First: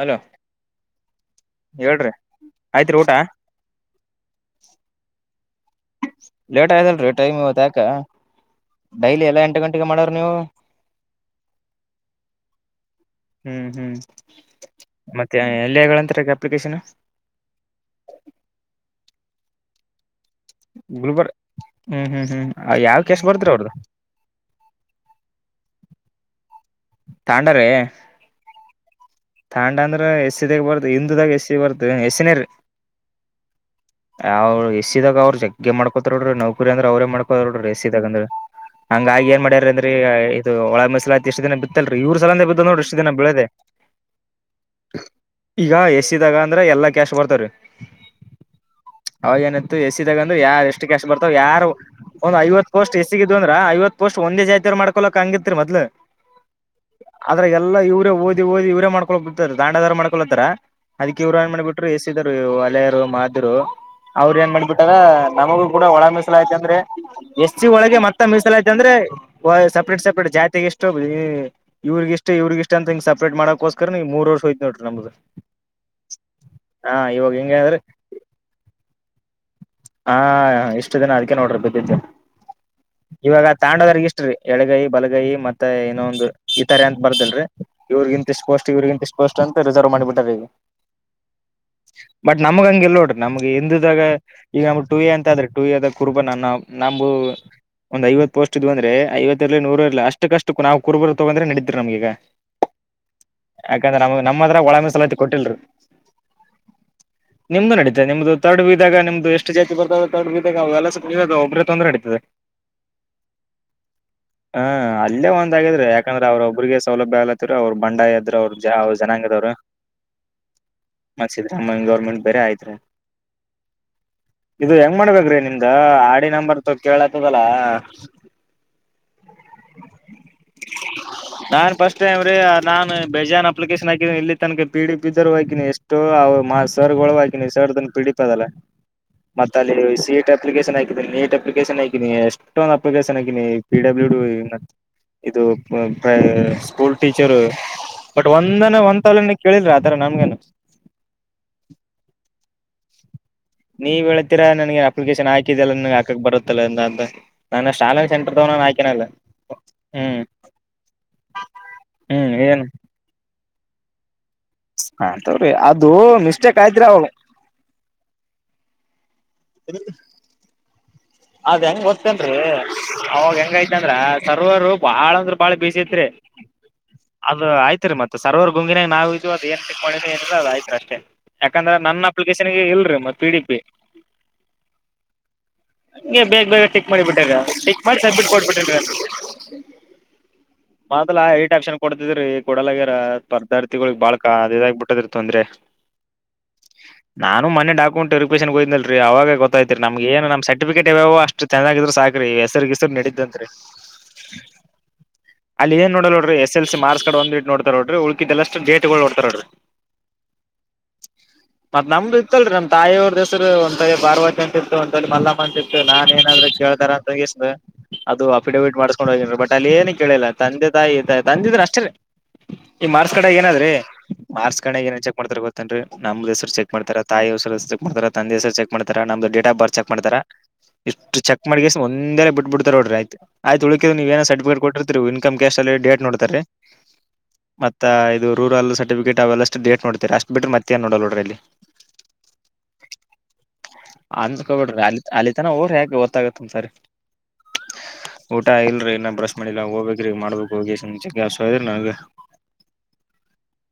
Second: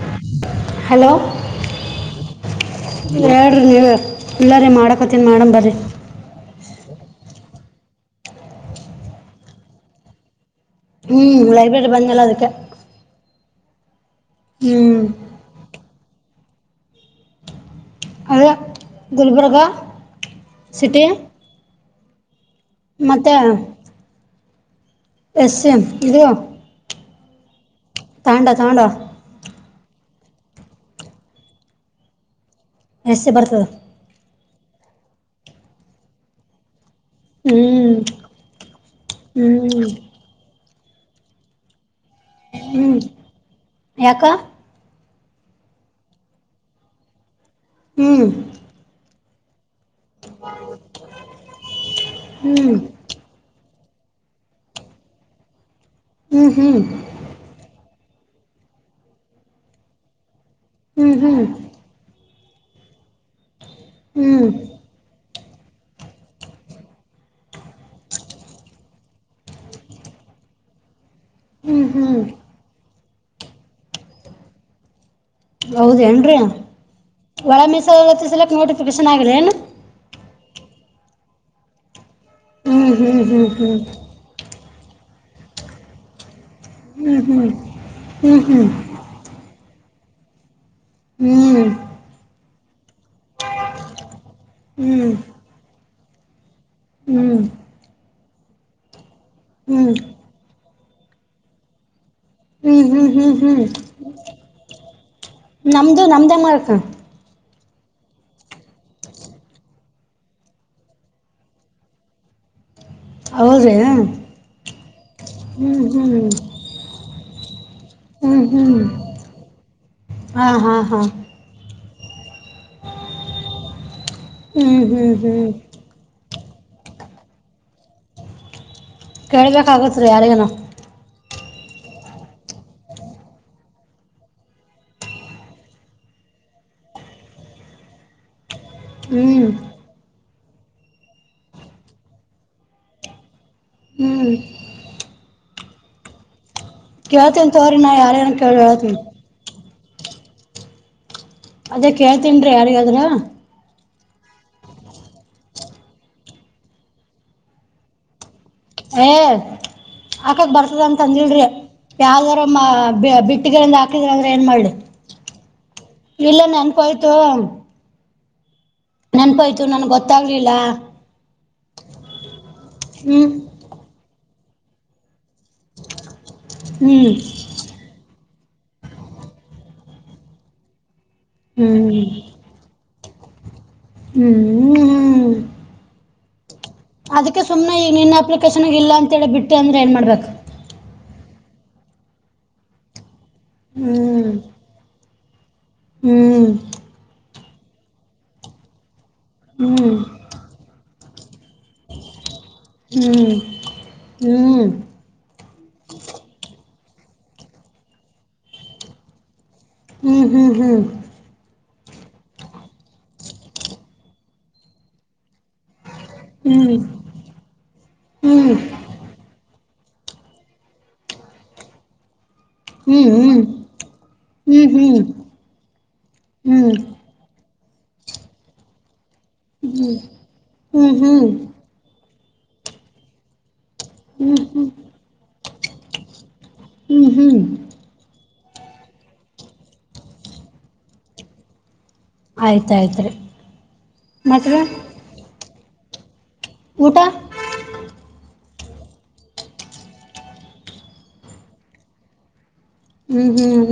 Hello hello ಹೇಳ್ರಿ ಆಯ್ತ್ರಿ ಊಟ ಹೇಳಿ ನೀವೆ ಇಲ್ಲ ರೀ ಮಾಡಕತೀನಿ ಮಾಡಮ್ ಬರ ಲೇಟ್ ಆಯತಲ್ರೀ ಟೈಮ್ ಇವತ್ ಯಾ ಕ ಡೈಲಿ ಎಲ್ಲಾ ಎಂಟು ಗಂಟೆಗೆ ಮಾಡೋರ್ ನೀವು? ಹ್ಮ್ ಲೈಬ್ರರಿ ಬಂದ್ನಲ್ಲ ಅದಕ್ಕೆ ಹ್ಮ್ ಹ್ಮ್ ಹ್ಞೂ ಮತ್ತೆ ಎಲ್ಲಿಗಳಂತ್ರಿ ಕೆ ಪ್ಲಿಕೇಶನ್ ಅದ ಗುಲ್ಬರ್ಗಾ ಸಿಟಿ ಗುಲ್ಬರ್ ಹ್ಮ್ ಹ್ಮ್ ಹ್ಮ್ ಯಾವ ಕೆಸ್ ಮತ್ತು ಬರ್ತ್ರಿ ಅವ್ರ್ದು? ಎಸ್ ಎಮ್ ಇದು ತಾಂಡರೆ ತಾಂಡಾ ತಾಂಡಾ ತಾಂಡ ಅಂದ್ರ ಎಸ್ಸಿದಾಗ ಬರ್ದು ಹಿಂದದಾಗ ಎಸ್ಸಿ ಬರ್ದ ಎಸ್ಸಿ ನೆ ರೀ. ಎಸ್ಸಿ ಬರ್ತದ. ಅವ್ ಎಸ್ಸಿದಾಗ ಅವರು ಜಗ್ಗೆ ಮಾಡ್ಕೋತರ್ ನೋಡ್ರಿ ನೌಕರಿ ಅಂದ್ರ್ ಅವ್ರೇ ಮಾಡ್ಕೋದರ ಹ್ಞೂ ನೋಡ್ರಿ ಎಸ್ಸಿ ದಾಗಂದ್ರೆ ಹಂಗಾಗಿ ಏನ್ ಮಾಡ್ಯಾರ ಹ್ಞೂ ಅಂದ್ರೀ ಇದು ಒಳ ಮಸಲಾತಿ ಇಷ್ಟ ದಿನ ಬಿತ್ತಲ್ರೀ ಇವ್ರ ಸಲಂದೆ ಬಿದ್ದ ನೋಡಿ ಹ್ಞೂ ಇಷ್ಟು ದಿನ ಬಿಳದೆ ಯಾಕ ಈಗ ಎಸಿದಾಗ ಅಂದ್ರ ಎಲ್ಲಾ ಕ್ಯಾಶ್ಟ್ ಬರ್ತವ್ರೀ. ಹ್ಮ್ ಅವಾಗ್ ಏನ್ ಎಸಿದಾಗಂದ್ರ ಯಾರ ಎಷ್ಟು ಕ್ಯಾಶ್ಟ್ ಬರ್ತಾವ ಯಾರು ಒಂದ್ ಹ್ಞೂ ಐವತ್ತು ಪೋಸ್ಟ್ ಎಸ್ಸಿಗೆ ಇದ್ವು ಅಂದ್ರ ಐವತ್ ಪಸ್ಟ್ ಒಂದೇ ಜಾತಿಯವ್ರ್ ಮಾಡ್ಕೋಳಕ್ ಹಂಗಿತ್ರಿ ಮದ್ಲು. ಹ್ಞೂ ಹ್ಞೂ ಆದ್ರ ಎಲ್ಲಾ ಇವ್ ಓದಿ ಓದಿ ಇವ್ರೆ ಮಾಡ್ ಬಿಳ್ತ ತಾಂಡದಾರ ಮಾಡ್ಕೊಳತ್ತಾರ. ಹ್ಞೂ ಅದಕ್ಕೆ ಇವ್ರ್ ಏನ್ ಹ್ಞೂ ಮಾಡ ಬಿಟ್ರು ಎಸ್ಸಿದ ಒಲೆಯರು ಮಾದ್ರು, ಅವ್ರ ಹ್ಞೂ ಏನ್ ಮಾಡ್ಬಿಟ್ಟಾರ ನಮಗೂ ಕೂಡ ಒಳ ಮೀಸಲಾತಿ ಅಂದ್ರೆ ಎಸ್ಸಿ ಒಳಗೆ ಮತ್ತೆ ಮೀಸಲಾತಿ ಅಂದ್ರೆ ಓ ಯ್ ಸಪ್ರೇಟ್ ಸಪ್ರೇಟ್ ಜಾತಿಗೆ ಇಷ್ಟು ಹ್ಞೂ ಹ್ಞೂ ಇವ್ರಗಿಷ್ಟು ಇವ್ರಗಿಷ್ಟು ಅಂತ ಹಿಂಗ ಸಪ್ ಮಾಡೋಕೊಸ್ ಕರನೇ ಈ ಮೂರು ವರ್ಷ ಹೋಯ್ತ್ ನೋಡ್ರಿ ನಮ್ದ್ ಹೌದೇನ್ರೀ ಹೆಂಗ ಒಳ ಅಂದ್ರೆ ಮೀಸಲಾತಿ ಸಲಕ್ ನೋಟಿಫಿಕೇಶನ್ ಆಗಿದೆ ಏನು? ಹಾ ಇಷ್ಟು ದಿನ ಅದಕ್ಕೆ ನೋಡ್ರಿ ಬಿದ್ದಿದ್ದು. ಹ್ಞೂ ಹ್ಞೂ ಹ್ಞೂ ಇವಾಗ ಹ್ಞೂ ತಾಂಡೋದ್ರಿಗೆ ಇಷ್ಟ್ರೀ ಎಳಗೈ ಬಲಗೈ ಮತ್ತೆ ಏನೊ ಒಂದು ಈ ತರ ಅಂತ ಹ್ಞೂ ಬರ್ದಿಲ್ರಿ, ಹ್ಞೂ ಹ್ಞೂ ಇವ್ರಗಿಂತಿಷ್ಟ ಹ್ಞೂ ಪೋಷ್ಟ್ ಇವ್ರಗಿಂತಿಷ್ಟ ಪೋಸ್ಟ್ ಅಂತ ರಿಸರ್ವ್ ಮಾಡಿಬಿಟ್ [unintelligible] ಹ್ಮ ನಮಗಂಗಿಲ್ಲ ನೋಡ್. ನಮ್ಗ ಎಂದುದಾಗ ಈಗ ನಮಗ್ ಹ್ಮ್ ಟು ಎ ಅಂತ ಅಂದ್ರು ಟು ಎ ದಾಗ ಕುರ್ಬ ನನ್ನ ನಂಬವು ಹ್ಮ್ ಹ್ಮ್ ಒಂದ್ ಐವತ್ ಪೋಸ್ಟ್ ಇದ್ವು ಅಂದ್ರೆ ಐವತ್ ತ್ತಿರಲಿ ನೂರ ಹ್ಮ್ ಇರ್ಲಿ, ಅಷ್ಟಕ್ಕಷ್ಟುಕು ನಾವು ಕುರುಬರು ತೊಗಂದ್ರೆ ನಡೀತ್ರ ನಮ್ಗೀಗ. ಹ್ಮ್ ಹ್ಮ್ ಹ್ಮ್ ಹ್ಮ್ ಯಾಕಂದ್ರೆ ನಮ್ ನಮ್ಮದ್ರಾಗ ಒಳ ಮೀಸಲಾತಿ ಕೊಟ್ಟಿಲ್ರಿ ನಮ್ದು ನಮ್ದೇ ಮಾಡಕ ನಿಮ್ದು ನಡತೆ ನಿಮ್ದು ತರ್ಡ್ ಬಿ ದಾಗ ನಿಮ್ದು ಎಷ್ಟು ಜಾತಿ ಬರ್ತದ ತರ್ಡ್ ಬಿ ದಾಗ ಎವೆಲ್ಲಸ ನೀವೆ ದ ಒಬ್ರೇ ತೊಂದ್ರು ನಡೀತದೆ. ಹೌದ್ರಿ ಹಾ ಅಲ್ಲೇ ಒಂದಾಗಿದ್ರೆ ಹ್ಮ್ ಯಾಕಂದ್ರೆ ಹ್ಮ್ ಅವ್ರ ಒಬ್ರಿಗೆ ಸೌಲಭ್ಯ ಆಲತ್ತಿರ ಅವ್ರ ಬಂಡಾಯ ಎದ ಹ್ಮ್ ಹ್ಮ್ ಯಾವ್ ಜನಾಂಗದವರು ಹಾ ಹಾ ಹಾ ಮಾಡಿಸಿದ್ರ ಗೌರ್ಮೆಂಟ್ ಬೇರೆ ಆಯ್ತ್ರಿ. ಇದು ಹ್ಮ್ ಹೆಂಗ್ ಹ್ಮ್ ಮಾಡ್ಬೇಕ್ರೀ ಹ್ಮ್ ನಿಂದ ಆರ್ಡಿ ನಂಬರ್ ಕೇಳಕೋಗಲ್ಲ ಕೇಳ್ಬೇಕಾಗತ್ ರೀ ಯಾರಿಗನ. ನಾನ್ ಫಸ್ಟ್ ಟೈಮ್ ರೀ ನಾನ್- ಬೇಜಾನ್ ಅಪ್ಲಿಕೇಶನ್ ಹಾಕಿದಿನಿ ಇಲ್ಲಿ ತನಕ ಪಿಡಿ ಪಿದರು ಹಾಕಿನಿ, ಎಷ್ಟೋ ಮ ಅವ್ರ್ ಸರ್ಗೊಳುವು ಹಾಕಿನಿ, ಸರ್ದನ್ ಪಿಡಿಪ್ ಅದಲ್ಲ, ಹ್ಮ್ ಮತ್ತ ಅಲ್ಲಿ ಸೀಟ್ ಅಪ್ಲಿಕೇಶನ್ ಹಾಕಿದಿನಿ, ನೀಟ್ ಅಪ್ಲಿಕೇಶನ್ ಹಾಕಿನಿ, ಎಷ್ಟೊಂದು ಅಪ್ಲಿಕೇಶನ್ ಹಾಕಿನಿ, ಪಿ ಡಬ್ಲ್ಯೂ ಡು, ಹ್ಮ್ ಇದು ಮ- ಕೇಳ್ತೀನ್ ತೋರಿ ನಾ ಯಾ ಬಟ್ ಒಂದನ ಒಂದ್ಲನ [inaudible] ಕೇಳಿದ್ರಿ ಆ ರ ನನ್ಗೇನು ಅದೇ ಕೇಳ್ತಿನ್ರಿ ಯಾರಿಗದ್ರ. ನೀವ್ ಹೇಳ್ತಿರಾ ನನಗೆ ಅಪ್ಲಿಕೇಶನ್ ಹಾಕಿದಿಯಲ್ಲ ನಗ ಹಾಕಕ್ ಬರುತ್ತಲ್ಲ ಎ ಅಂತ, ನಾನಷ್ಟಾಲ ಏ ಆಕಕ್ ಬರ್ತದಂತ ಅಂದಿಲ್ರಿ. ಹ್ಮ್ ಯಾವ್ದಾರ ಮ ಬಿ ಬಿಟ್ಟಗರಂದ [inaudible] ಆತವ್ರಿ, ಅದು ಇಲ್ಲ ಮಿಸ್ಟೇಕ್ ಆಯತ್ರಿ ಅವಾಗ. ನೆನ್ಪುಾಯ್ತು ನನ್ಗ್ ಗೊತ್ತಾಗ್ಲಿಲ್ಲ. ಅದ್ ಹೆಂಗ್ ಗೊತ್ತೇನ್ರೀ, ಹ್ಮ್ ಅವಾಗ ಹೆಂಗೈತಂದ್ರ. ಸರ್ವರು ಬಾಳಂದ್ರ ಬಾಳ ಬೀಸಿತ್ರಿ. ಹ್ಮ್ ಅದು ಆಯ್ತ್ರಿ ಮತ್ ಸರ್ವರ್ ಗುಂಗಿನಾಗ ನಾವವು ಇದದು ಅದು ಏನ್ ಚಕ್ ಮಾಡೀವಿ ಅ್ರ ಅದುಯ್ತು ಅಷ್ಟೇ. ಯಾಕಂದ್ರ ಹ್ಮ್ ನನ್ನ ಅಪ್ಲಿಕೇಶನ್ಗೆ ಇಲ್ರರಿ ಮತ್ತೆ. ಪಿಡಿಪಿ. ಹ್ಮ್್ಮ. ಬೇು ಬೇ. ಅದಕ್ಕೆ ಸುಮನೆ ಈಗ ನಿನ್ ಅಪ್ಲಿಕೇಶನ್ಗ ಇಲ್ಲ ಅಂತೇಳಿ ಬಿಟ್ಟು ಅಂದ್ರೆ ಏನ್ ಮಾಡ್ಬೇಕು. ಾ ಏಟ್ ಆಕ್ಷನ್ ಕೊಡ್ತಿದ್ರಿ ಕೊಡಲಾಗಿರ ಪದಾರ್ಥತಿಗಳಗ್ ಬಾಳ ಕ ಹ್ಮ್ ಅದ ಇದಾಗಗ್ಬ ಬಿಟ್ಟದ್ರ ತೊಂದ್ರೆ. ಹ್ಮ್. ನಾನು ಮನೆ ಡಾಕಂಟ ರಿಕೇನ್ಗಯ್ದಲ್ರಿ ಅವಾಗ ಗೊತ್ತ್ತಿರಿ ಹ್ಮ್ ನಮಗೆ ಏನ್ ನಮ ಸಟ್. ರ್ಟಿಫಿಕಟ್ ಇವೋ ಅಷ್ಟ್ ಚೆನ್ನಾಗಿದ್ರ ಸಾಕ್ರೀ ಹೆಸರಿಸರು ಹ್ಮ್ ನಡಿದಂರಿ ಹ್ಮ್ ಅಲ್ಲಿ ಏನ್ ನೋಡಲ್ ನೋಡ್ರಿ ಎಸ್ ಎಲ್ ಸಿ ಮಾರ್ಕ್ಸ್ ಕಡ್ ಒಂದ್ ಇಟ್ಟ ನೋಡ್ತಾರ ನೋಡ್ರಿ ಉಳ್ಕಷ್ಟ ಡೇಟ್ ನೋಡ್ತಾರ ನೋಡ್ರಿ ಹ್ಮ್ ಹ್ಮ್ ಹ್ಮ್ ಹ್ಮ್ ಹ್ಮ್ ಹ್ಮ್ ಮತ್ ನಮ್ದು ಇತ್ತಲ್ರರಿ ನಮ್ ತಾಯಿಯ ಅವ್ರ ಹೆಸರು ಒಾಯ ಬಾರ್ವ ಅಂತ. ತ್ತು ನಾನನ್ ಏನಾದ್ರರು ಕೇತಾರ ಅಂತ ಅದು ಅಫಿಡೇವಿಟ್ ಮಾಡ್ಸ್ಕೊಂಡ್ ಹೋಗೇನ್ಿ ಬಟ್ ಅಲ್ಲಿ ಏನನ್ ಕೇಳಲಿಲ್ಲ ತಂದೆ ತಾಯಿ ತಂದಿದ್ರ ಅಷ್ಟೇ ರೀ ಈ ಹ್ಮ್ ಹ್ಮ್ ಮಾರ್ಕ್ಸ್ ಕಡೆ ಏನಾದ್ರೀ ಹ್ಮ್ ಮಾರ್ಕ್ಸ್ ಹ್ಮ್ ಹ್ಮ್ ಹ್ಮ್ ಕಡೆ ಏನನ್ ಚೆಕ್ ಮಾಡತಾರ ಗೊತ್ತೇನ್ರಿೀ ನಮ್ದು ಹೆಸರು ಚೆಕ್ ಮಾಡ್ತಾರ ತಾಯಿ ಹೆಸರು ಚೆಕ್ ಮಾಡ್ತಾರ ತಂದೆ ಹೆಸರು ಚೆಕ್ ಮಾಡ್ತಾರ ನಮ್ದು ಡೇಟ್ ಆಫ್ ಬರ್ತ್ ಚೆಕ್ ಮಾಡ್ತಾರ. ಹ್ಮ್ ಹ್ಮ್ ಇಷ್ಟು ಚೆಕ್ ಹ್ಮ್ ಮಾಡಿಗ. ಂದೇ ಬಿಟ್ಬ ಬಿಡ್ತಾರ ನೋಡ್ರಿಯತಯ್ತ ಉಳಿದ್ ನೀವ ಏನೋ ಸರ್ಟಿಫಿಕೇಟ್ ಕೊಟ್ಟರ್ತತಿೀ ಇನ್ಕಮ್ ಕ್ಯಾಸ್್ ಅಲ್ಲಿ ಡೇಟ್ೋಡ್ತಾರೀ ಹ್ಮ್ ಮತ್ತ ಇದು ರೂರಲ್ ಸರ್ಟಿಫಿಕೇಟ್ ಅವೆಲ್ಲ ಅಷ್ಟ ಡೇಟ್ ನೋಡ್ತಾರೆ ಅಷ್ಟ್ ಬಿ್ರ ಮತ್ತೆ ನ್ ನೋಡಲ್ ನಡ್ರಿ ಇಲ್ಲಿ. ಆಯ್ತಾಯ್ತ್ ರೀ ಮಾತ್ರ. [unintelligible] ಹ ಸರಿ. ಊಟ ಇಲ್ರಿೀ ಇನ ಬ್ರಶ್ ಮಾಡಿಲ್ಲ ಹೋಗ್ಬೇಕ್ರೀಗ ಮಾಡ್ಬೇಕು ಹೋಗಿಂಚ ಕೆಸಯ್ರಿ ನನ್ಗೆ.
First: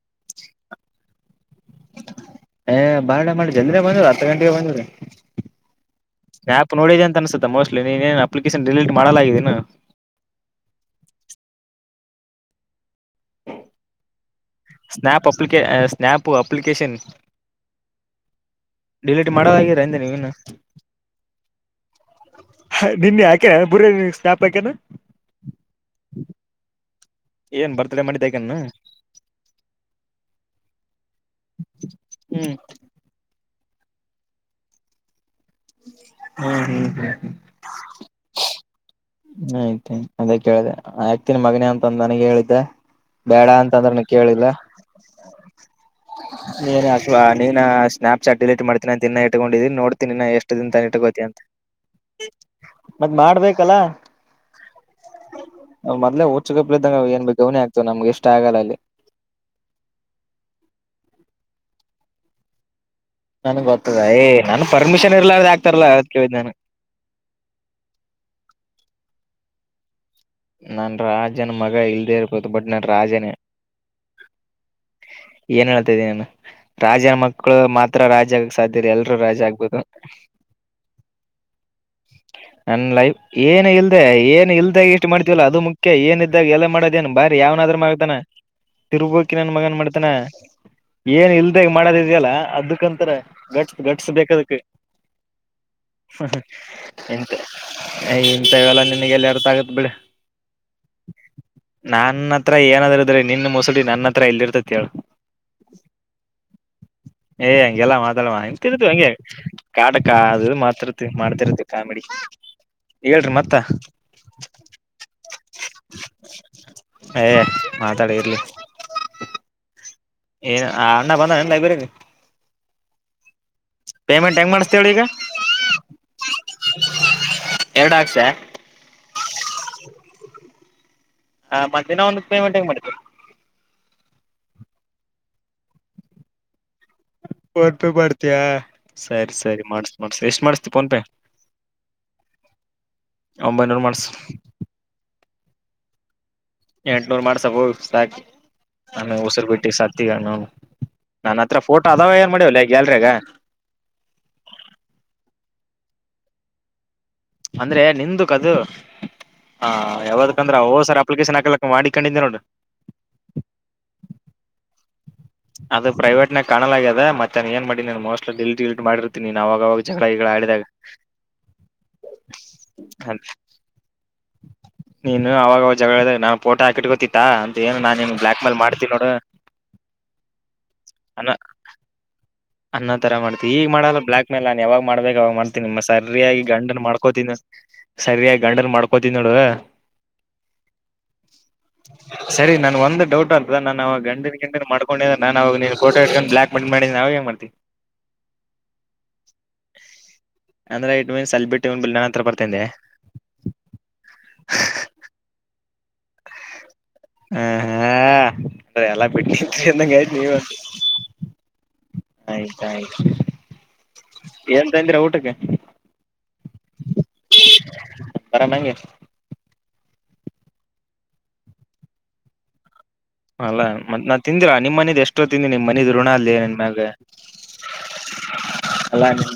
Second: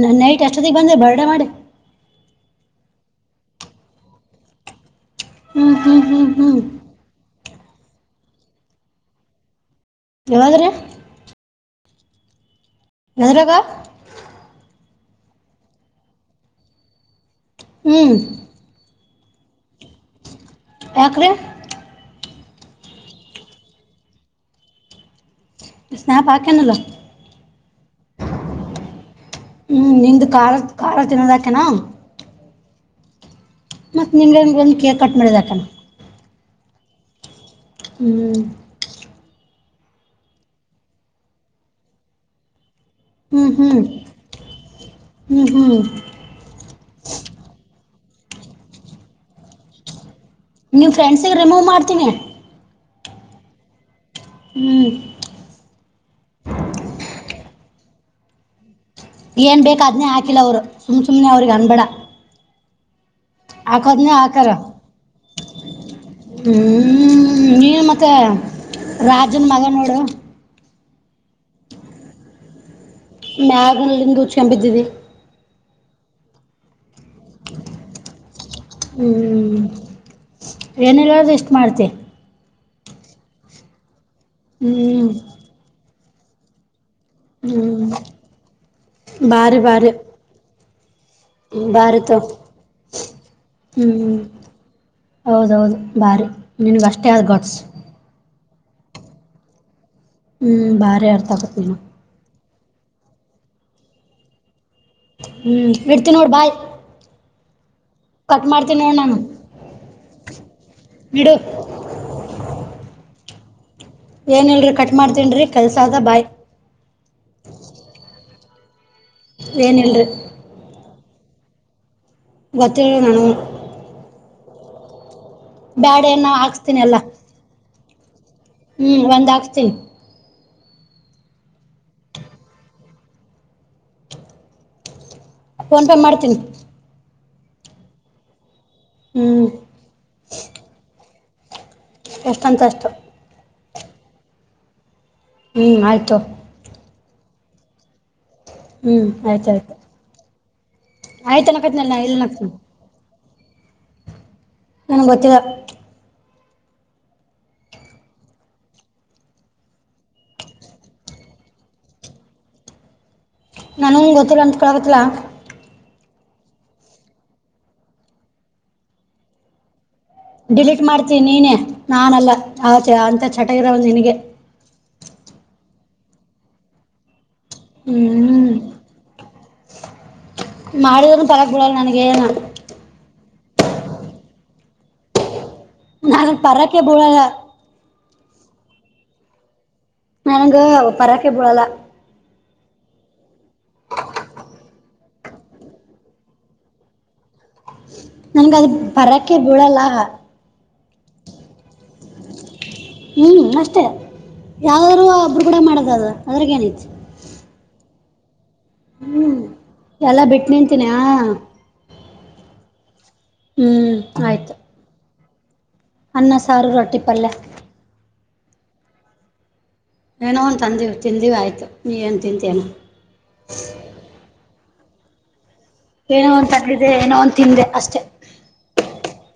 ನ ನೈಟ್ ಅಷ್ಟೊತ್ತಿಗೆ ಬಂದೆ ಬರಡ ಮಾಡಿ. ಏ ಬಾಣ ಮಾಡಿ ಜನ್ನ ಬಂದ ಹತ್ರ ಗಂಟೆಗೆ ಬಂದ್ರ. ಹ್ಮ್ ಹ್ಮ್ ಹ್ಮ್ ಹ್ಮ್ ಆಪ್ ನೋಡಿದೆ ಅಂತ ಅನ್ಸುತ್ತ ಮೋಸ್ಟ್ಲಿ ನೀನೇನು ಅಪ್ಲಿಕೇಶನ್ ಡಿಲೀಟ್ ಮಾಡಲಾಗಿದ್ದನು. ಯಾವಾಗ್ರೀ. ನರಾಗ ಸ್ನಾಪ್ ಅಪ್ಲಿಕ ಸ್ನಾಪ್ ಅಪ್ಲಿಕೇಶನ್. ಹ. ಡಿಲೀಟ್ ಮಾಡೋದಾಗಿರಾಂದ ನೀವ ಇನ್ನು. ಯಕ್ರೀ. [inaudible] ನಿನ್ನೆ ಯಾಕೆ ಬುರ ಸ್ನಾಪಾಕೇನ. ಸ್ನ್ಯಾಪ್ ಹಾಕ್ಯಾನಲ್ಲ ಏನ್ ಬರ್ತಡೆ ಮಾಡಿದ ಅಕ್ಯನೇನ್. ಹ್ಮ್ ನಿಮ್ದು ಖಾಲ ಖಾರ ತಿನ್ಲಕತನ. ಹ್ಮ್ ಮತ್ತತ್ ನಿನ್ನೇ ಬಂದ ಕೇಕ್ ಕಟ್ ಮಾಡಿದ. [inaudible] [unintelligible] ಹಾ... ಹ್ಮ್ ಹ್ಮ್ ಹ್ಮ್. ಹ್ಮ್ [unintelligible] ಆಯ್ತಾಯಯ್ತ ಅದ ಕೇಳಿದೆ ಆಕ್ತೀನಿ ಮಗನ ಅಂತ ನನಗೆ ಹೇಳಿದ್ದೆ. ಹ್ಮ್ ಹ್ಮ್ [unintelligible] ಹ್ಮ್ ಹ್ಮ್ ನೀ [inaudible] ನೀನ್ ಸ್ನಾಪ್ಚಾಟ್ ಡಿಲೀಟ್ ಮಾಡತಿನಿ ಅಂತ ಇಟ್ಕೊಂಡಿ ನೋಡ್. ನೀವು ಫ್ರೆಂಡ್ಸಿಗೆ ರಿಮೂವ್ ಮಾಡ್ತೀನಿ. ಮತ್ತ್ ಮಾಡ್ಬೇಕಲ್ಲಾ. ಹ್ಞೂ ಮದ್ಲೆ ಹುಗಪ್ಲೆ ಇದಂಗವ್ ಏನ್ ಬೇಕ್ ಅದ್ನೇ ಆಗ್ತವ ನಮ್ಗೆ ಎಷ್ಟ ಆಗಲ್ಲ ಅಲ್ಲಿ. ಏನ್ ಬೇಕ ಅದನ್ನೇ ಹಾಕಿಲ್ಲ ಅವರು ಸುಮ್ ಸುಮ್ಮನೆ ಅವ್ರಿಗೆ ಅನ್ಬೇ ನನ್ಗ್ ಗೊತ್ತದ ಹಾಕದನ ಏ ಹಾಕರ ನನ್ ಪರ್ಮಿಷನ್ ಇರ್ಲಾರ್ದ ಆಗ್ತಾರಲ್ಲ ಅದ್ ಕೇಳಿದ್ ನಾನು ಹ್ಮ....... ನೀ ಮತ್ತೆ ರಾ.. ಅದನ್ ಮಗ ನೋಡು ನನ್ ರಾಜನ ಮಗ ಇಲ್ದೇ ಇರ್ಕೋ ಬಟ್ ನಾನ್ ರಾಜನೇ ಮ್ಯಾಗಲ್ಲಿಂದು ಹುಚೆಂದ ಬಿದ್ದಿದೆ ಏನ್ ಹೇಳ್ತಾ ಇದ್ದೀನಿ ರಾಜನ ಮಕ್ಕಳು ಮಾತ್ರ ರಾಜ.. [inaudible] ರಾಜ ಹ್ಮ್ ಆಗ್ಬೇಕು ಏನಿಲ್ಲ್ದು ಎಷ್ಟು ಮಾಡ್ತೆ ನನ್ ಲೈಫ್ ಏನ್ ಇಲ್ ಏನ್ ಹ್ಞೂ ಇಲ್ದ ಇಷ್ಟ ಮಾಡ್ತಿವಲ್ಲ ಅದು ಮುಖ್ಯ ಏನ ಜೀವ್ನದ್ಗ ಎಲ್ಲಾ ಮ [inaudible] ಇದೇನ್ ಬಾರಿ ಹ್ಞೂ ಯಾವನಾದ್ರ ಮಗತಾನ ತಿರುಗಕಿ ನನ್ ಭಾರಿ ಮಗನ್ ಭಾರಿ ಮಾಡ್ತಾನ ಏನ್ ಇಲ್ದ ಭಾರಿ ತೊ ಮಾಡದಿದ್ಯಲ್ಲ ಅದಕ್ಕಂತರ ಘಟ್ಸ್ ಹ್ಞೂ ಘಾಟಿಸ್ಬೇಕ್ ಅದ್ಕಕ್ ಹೌದೌದು ಭಾರಿ ಆ ಹಾ.... ನಿನಗೆ ಅಷ್ಟೇ ಅದು ಎಂತಯ ಗಟ್ಸ್ ಇಂತವೆಲ್ಲ ನಿನಗೆಲ್ಲಿ ಅರ್ಥ ಆಗತ್ ಬಿಡು ಹ್ಮ್ ಭಾರೆ ಅರ್ಥ ಆಗತ್ ನಿಮಗ್ ನನ್ನ ಹತ್ರ ಏನಾದ್ರುದ್ರೆ ನಿನ್ ಮೊಸುಡಿ ನನ್ನತ್ರ ಇಲ್ಲಿ ಇರ್ತೈತಿ ಹೇಳು ಹ್ಮ್ ಇಡ್ತೀನಿ ನೋಡ್ ಬಾಯ್ ಏ ಎಲ್ಲಾ ಮಾಡಲ್ಲ ಕಟ್ ಮಾಡ್ತೀನಿ ಇಂತರ್ತಿವಿ ನೋಡಿ ಹಂಗೆ ನಾನು ಕಾಟಕ ಅದು ಮಾತಿರ್ತಿ ಇಡು ಮಾಡ್ತಿರ್ತಿವಿ ಕಾಮಿಡಿ ಹೇಳ್ರಿ ಮತ್ತ ತ್ತ ಏನ್ ಹೇಳಲ್ರಿ ಕಟ್ ಮಾಡ್ತೀನಿ ರೀ ಕೆಲಸದ ಬಾಯ್ ಏ ಮಾತಾಡ ಇರ್ಲಿ [unintelligible] ಏನ್ ಇಲ್ರು ಏನ್ ಅಣ್ಣ ಬಂದ ಏನ್ ಲೈಬ್ರರಿ ಗತ್ತ ನಣವು ಪೇಮಂಟ್ಂಗೆ ಮಾಡ್ತಳ ಈಗ ಬ್ಯಾಡ ನಾ ಎರಡು ಹಕ್ಷ ಹ್ಮಞ ಒಂದ ಹಾಕ್ತಿೀ ಹಾ ಮಧ್ಯಾಿನ ಒಂದ ಪೇಮೆಂಟ್ ಹಗ ಮಾಡತ ಫೋನ್ಪೇ ಮಾಡ್ತೀನಿ ಕೊರ್ಪು ಬಡ್ತಯಾ ಹ್ಞೂ ಸರಿ ಸರಿ ಮಾಡ್ಸ ಮಾಡ್ಸಿ ಎಷ್ಟು ಮಾಡ್ಸ್ತಿ ಪನ್ಪೆ ಎಷ್ಟಂತಷ್ಟು [inaudible] ಹ್ಮ್ ಆಯ್ತು ಎಂಟನೂರ್ ಮಾಡ್ಸ ಹ ಸಾಕು ಹ್ಞೂ ಅಮ ಆಯ್ತು ಸಲ್ಬೇಟ್ಟೆ ಆಯಿತು ಸಾತ್ತತಿಗಾನ ನನ್ ಆಯ್ತು ಹತ್ರ ಫೋಟೋ ಅನ್ನಕತ್ನಲ್ಲ ನಾ ಅದಾವ ಇಲ್ಲ ಏನ್ ಅನ್ನಕ್ತೀನಿ ಮಾಡವಲ್ಲ ಗ್ಯಾಲರಿಗ ನನಗ್ ಗೊತ್ತಿಲ್ಲ ಅಂದ್ರೆ ನಿಂದುುಕ್ದು ಹ ಯಾವದಕ್ಂದ್ರ ಹಓಸರ್ ಅಪ್ಲಿಕೇಶನ್ ಹಾಕಲಕ್ಕ ಮಾಡ ಕೊಂಡಿದಿ ನೋಡು ನಾನಂಗ ಗೊತ್ತಿಲ್ಲ ಅಂತ್ ಕಳಗತ್ತಲ್ಲಾ ಅದು ಪ್ರೈವೇಟ್ ನಾಗ ಕಾಣಲ್ಯ ಮತ್ತೆ ಏನ್ ಮಾಡಿನ್ ಮೋಸ್ಟ್ [unintelligible] ಮಾಡಿರ್ತೀನಿ ಆ ಅವಾಗವಾಗ ಜಗಳ ಗಿಗಳ ಆಡಿದಾಗ ಡಿಲೀಟ್ ಮಾಡ್ತೀ ನೀನೇ ನಾನಲ್ಲ ಆಯತೆ ಅಂತ ಚಟ ಒಂದ ನಿನಗೆ ಜಗಳ ನಾ ಫೋಟೋ ಹಾಕಿಟ್ಕೋತಿತ್ತ ಏನು ನಾ ನಿಮ್ ಬ್ಲಾಕ್ ಮೇಲ್ ಮಾಡ್ತೀನ ನೋಡು ಮಾಡಿದನು ಪರಕ್ ಬಿಡಲ್ಲ ನನಗ ಏನ ಅನ್ನ ತರ ಮಾಡ್ತತಿ ಈಗ ಮಾಡಲ್ಲ ಬ್ಲಾಕ್ ಮೆಲ್ ನನ್ ಯಾವಾಗ ಮಾಡ್ಬೇಕು ಅವಾಗ ಮಾಡ್ತಿ ಮಸ್ ನನಗ ಸರಿಯಾಗಿ ಪರಕ್ಕೆ ಗಂಡನ್ ಬೀಳಲ್ಲ ಮಾಡ್ಕೋತನ್ ಸರಿಯಾಗಿ ಗಂಡನ್ ಮಾಡ್ ಪತಿ ನೋಡುವ ನನಂಗ ಪರಾಕೆಬಿಳಾಲ ಸರಿ ನನ್ ಒಂದು ಡೌಟ್ ಅರ್ತದ ನಾನ ಅವಾಗ ಗಂಡಿನ ಗಂಡಿನ್ಕೊಂಡ ನಾ ಅವ ನೀ ಕೋಟ ಇಟ್ಕೊಂಡು ಬ್ಲಾಕ್ ಮಾಡಿ ನಾವುಗೇನ್ ಮಾಡ್ತವಿ ತಿ ನನ್ಗ ಅದು ಬರಕ್ಕೆ ಬೀಳಲ್ಲ ತ್ರ ಬರ್ತೇೆನ್ ದೆ ಹ್ಮ್ ಅಷ್ಟೇ ಯಾವ್ದ್ ಒಬ್ರು ಕೂಡ ಮಾಡ ಅದ ಅದ್ರಗೆನೈತಿ ಹ್ಮ ಹ್ಮ ಹಾ ಅ ಎಲ್ಲಾ ಬಿಟ್ಟರಿ ಅಂದಂಗಯತ್ ಎಲ್ಲಾ ಬಿಟ್ಟು ನೀವಂತೂ ನಿಂತೀನಿ ಆ ಆಯ್ತಾಯ್ತು ಹ್ಮ್ ಆಯ್ತು ಅನ್ನ ಸಾರು ರೊಟ್ಟಿ ಪಲ್ಲೆ ಬರ ನಂಗೆ ಏನೋ ಒನು ತಂದೀವು ತಿಂದಿವಿ ಆಯ್ತು ನೀ ಏನು ತಿಂತಿ ಏನು ಅಲ್ಲಾ ಮತ್ ನಾನ್ ತಿಂದಿರಾ ನಿಮ್ಮ ಮನೆದ ಎಷ್ಟೋತ್ತಿನಿ ನಿಮ್ಮನ್ ಏನೋ ಒಂದ್ ತಂದಿದೆ ಏನೋ ಒಂದ ತಿಂದೆ ಅಷ್ಟೆ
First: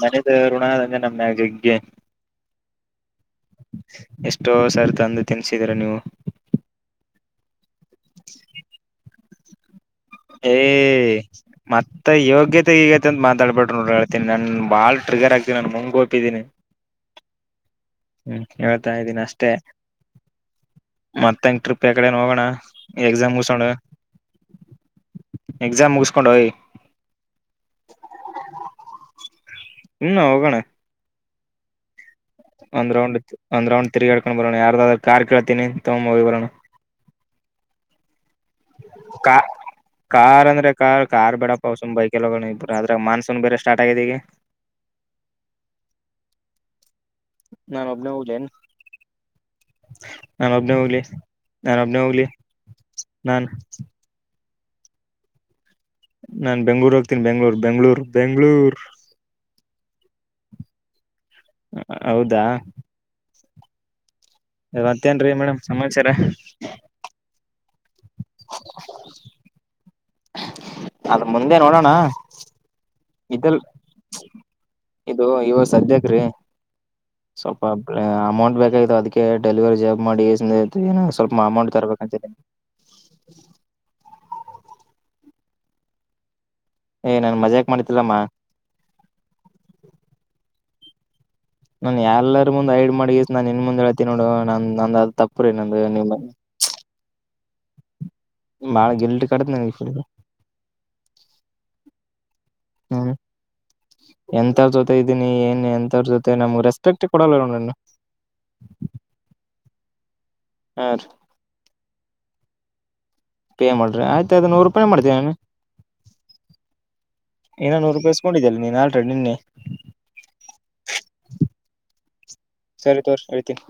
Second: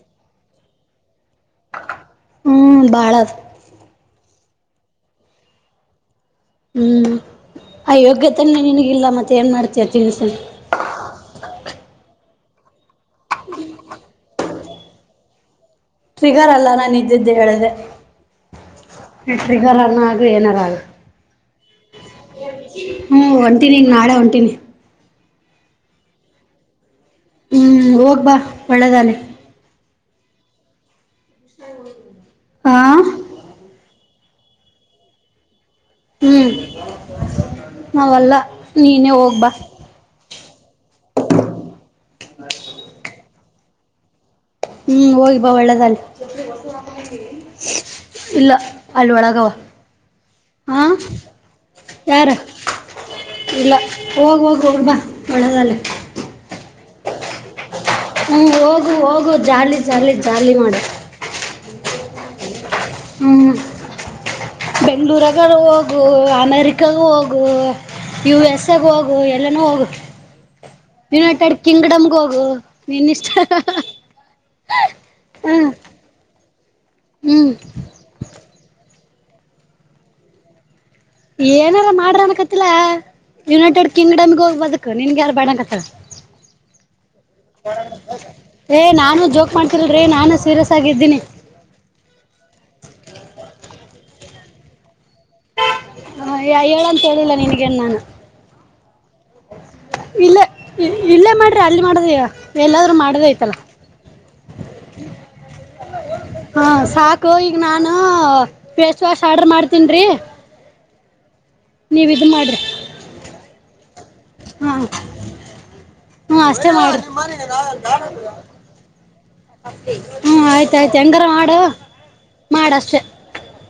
ಮನೆದ ಋಣ ಅಂದ್ರೆ ನಮ್ಯಾಗ ಹೆಗ್ಗೆ ಎಷ್ ಹ್ಮ್ ಬಾಳ ಅದು ಎಷ್ಟೋ ಸರ್ ತಂದು ತಿನ್ಸಿದೀರ ನೀವು ಹ್ಮ್ ಆ ಯೋಗ್ಯತೆಲ್ಲ ನಿನಗಿಲ್ಲ ಮತ್ತೆ ಏನ್ ಮಾಡ್ತತಿ ಏ ಮತ್ತ ಯೋಗ ಈಗೈತೆ ಈಗೈಐ ಅಂತ ಮಾತಾಡ್ಿ ನೋ ಹೇಳ್ತಿನಿ ನನ್ ಬಾ ್ರಗರ್ಗ್ತಿ ನ ಫ್ರಿಗರ್ ಅಲ್ಲ ನಾನು ಇದ್ದಿದ್ದೆ ಹೇಳದೆೆ ಹ್ಮ್ ಹೇಳ್ತಾ ಇದ್ದೀನಿ ಅಷ್ಟೇ ಆಗು ಏನಾರ ಆಗು ಮತ್ತಂಗ ಟ್ರಿಪ್ ಯಕಡೆ ಹೋಗೋಣ ಹ್ಮ್ ಎಕ್ಸಾಮ್ ಉಸೊಂಡ ಹೊಂಟೀನಿ ಈಗ ನಾಳೆ ಹೊಂಟೀನಿ ಎಕ್ಸಾಮ ಮುಗಿಸಕೊಂಡ್ ಹಯ್ ಹ್ಮ್ ಹೋಗ್ ಬಾ ಒಳ್ಳೆದಾನೆ ಹನ್ನ ಹೋಗಣ ಷೌದು ಒಂದ್ ರೌಂಡ್ ಒಂದ್ ರೌಂಡ್ ತಿರುಗಾಡ್ಕೊಂಡ ಬೋಣ ಯಾರದಾದ್ರ ಕಾರ್ ಕೇಳ್ತಿನಿ ಹ್ಮ್ ನವಲ್ಲ ನೀನೇ ಕಾ ಹೋಗ್ಬಾ ಕಾರ್ ಅಂದ್ರೆ ಕಾರ್ ಕಾರ್ ಬಡ ಪಸ ಬೈ ಎಲ್ಲ್ರ ಅ್ರಾಗ ಮಾನ್ಸೂನ್ ಬೇರೆ ಸ್ಟಾರ್ಟ ಆಗಿದ ಈಗ ಹ್ಮ್ ಹೋಗಿ ಬಾ ಒಳ್ಳದಲ್ ನಾನ್ ಒಬ್ನೇ ಹೋಗ್ಲೇನ್ ಇಲ್ಲ ಅಲ್ಲಿ ಒಳಗವ ನಾನ್ ಒಬ್ನೇ ಹಾ ಹೋಗ್ಲಿ ನಾನ್ ಒಬ್ನೇ ಹೋಗ್ಲಿ ಯಾರ ನಾನ್ ಇಲ್ಲ ಹೋಗುವೋಗ ಹ ಬಾ ಬಳ ಜಲ್ಲ ನಾನ್ ಬೆಂಗ್ೂ ಹ್ತೀಿ ಬೆಂಳೂರು ಬೆಂಳೂರು ಹ್ಞ ಹೋಗು ಹೋಗು ಜಾಲಿ ಜಾಲಿ ಜಾಲಿ ಮಾಡಿ ಹೌದಾ ಹ್ಮಞ ಮತ್ತೇನ್ರೀ ಬೆಂಗ್ಳೂರಾಗ ಮೇಡಮ್ ಹೋಗು ಸಮಾಚಾರ ಅಮೇರಿಕಾಗ ಹೋಗು ಯು ಎಸ್ ಎಗ ಹೋಗು ಎಲ್ಲನೂ ಹೋಗು ಅದ ಯುನೈಟೆಡ್ ಮುಂದೆ ನೋಡೋಣ ಕಿಂಗ್ಡಮ್ಗೆ ಹೋಗು ಇನ್ನಿಷ್ಟ ಇದಲ್ ಇದು ಹ ಇವಾಗ ಸದ್ಯಕ್ರೀ ಹ್ಮ್ ಸ್ವಲ್ಪ ಅಮೌಂಟ್ ಬೇಕಾಗತಾವ ಅದಕ್ಕೆ ಡೆಲಿವರಿ ಜಾಬ್ ಮಾಡಿ ಏನೋ ಸ್ವಲ್ಪ ಅಮೌಂಟ್ ಏನೆಲ್ಲ ಮಾಡ್ರ ತರ್ಬೇಕಂತಿದ್ದೀನಿ ಅನ್ಕತಿಲ್ಲ ಯುನೈಟೆಡ್ ಕಿಂಗ್ಡಮ್ ಹೋಗ್ ಬದಕ್ ನಿನ್ಗೆ ಯಾರು ಬಕಸ ಏ ನಾನ್ ಮಜಾಕ್ ಮಾಡ್ತಿಲ್ಲಮ್ಮ ಏ ನಾನು ಜೋಕ್ ಮಾಡ್ತಿೀಲ್ರೀ ನಾನು ಸೀರಿಯಸ್ ಾಗಿದ್ದೀನಿ ನಾನನ್ ಎಲ್ಲಾರರ ಮುಂದ್ ಐಡ್ ಮಾಡಿ ನಾನನ್ ಇನ್ ಮುಂದ್ ಹೇಳ್ತಿ ನೋಡ ನ ನ ಹ ಹೇಳಂತ ಹೇಳಿಲ್ಲ ನಿಿನಗೆ ನಾನ ಬಾಳ ಗಿಲ್ಟ್ ಕಡತ್ ನನಗೆ ಫುಲ್ ಇಲ್ಲೇ ಇಲ್ಲೇ ಮಾಡ್ರಿ ಅಲ್ಲಿ ಮಾಡದ ಎಲ್ಲಾದ್ರರು ಮಾಡದ ಆಐ್ತಲ್ಲ ಎಂತವರ್ ಜೊತೆ ಇದೀನಿ ಏನ್ ಎಂತರ ಜೊತ್ ಹಾ ಸಾಕು ಈಗ ನಾನ ಫೇಸ್ ವಾಶ್ ಆರ್ಡರ್ ಮಾಡ್ತೀನಿರಿ ಹಾ ರಿ ನೀವ್ ಇದ ಮಾಡ್ರಿ. ಪೇ ಮಾಡ್ರಿ ಆಯ್ತ ಅದು ನೂರು ಹಾ ರೂಪಾಯಿ ಮಾಡ್ತೀನಿ ನಾನು ಹ್ಮ ಅಷ್ಟೆ ಮಾಡ್ರಿ ಇನ್ನ ನೂರು ರೂಪಾಯಿ ಇಸ್ಕೊಂಡಿದ್ದಿಲ್ಲ ನೀನ್ ಆಲ್ರೆಡಿ ನಿನ್ನೆ ಹ್ಮ ಆಯ್ತ ಆಯ್ತ ಹೆಂಗಾರ ಮಾಡ ಮಾಡಷ್ಟೆ. ಸರಿ ತೋರಿ ಹೇಳ್ತೀನಿ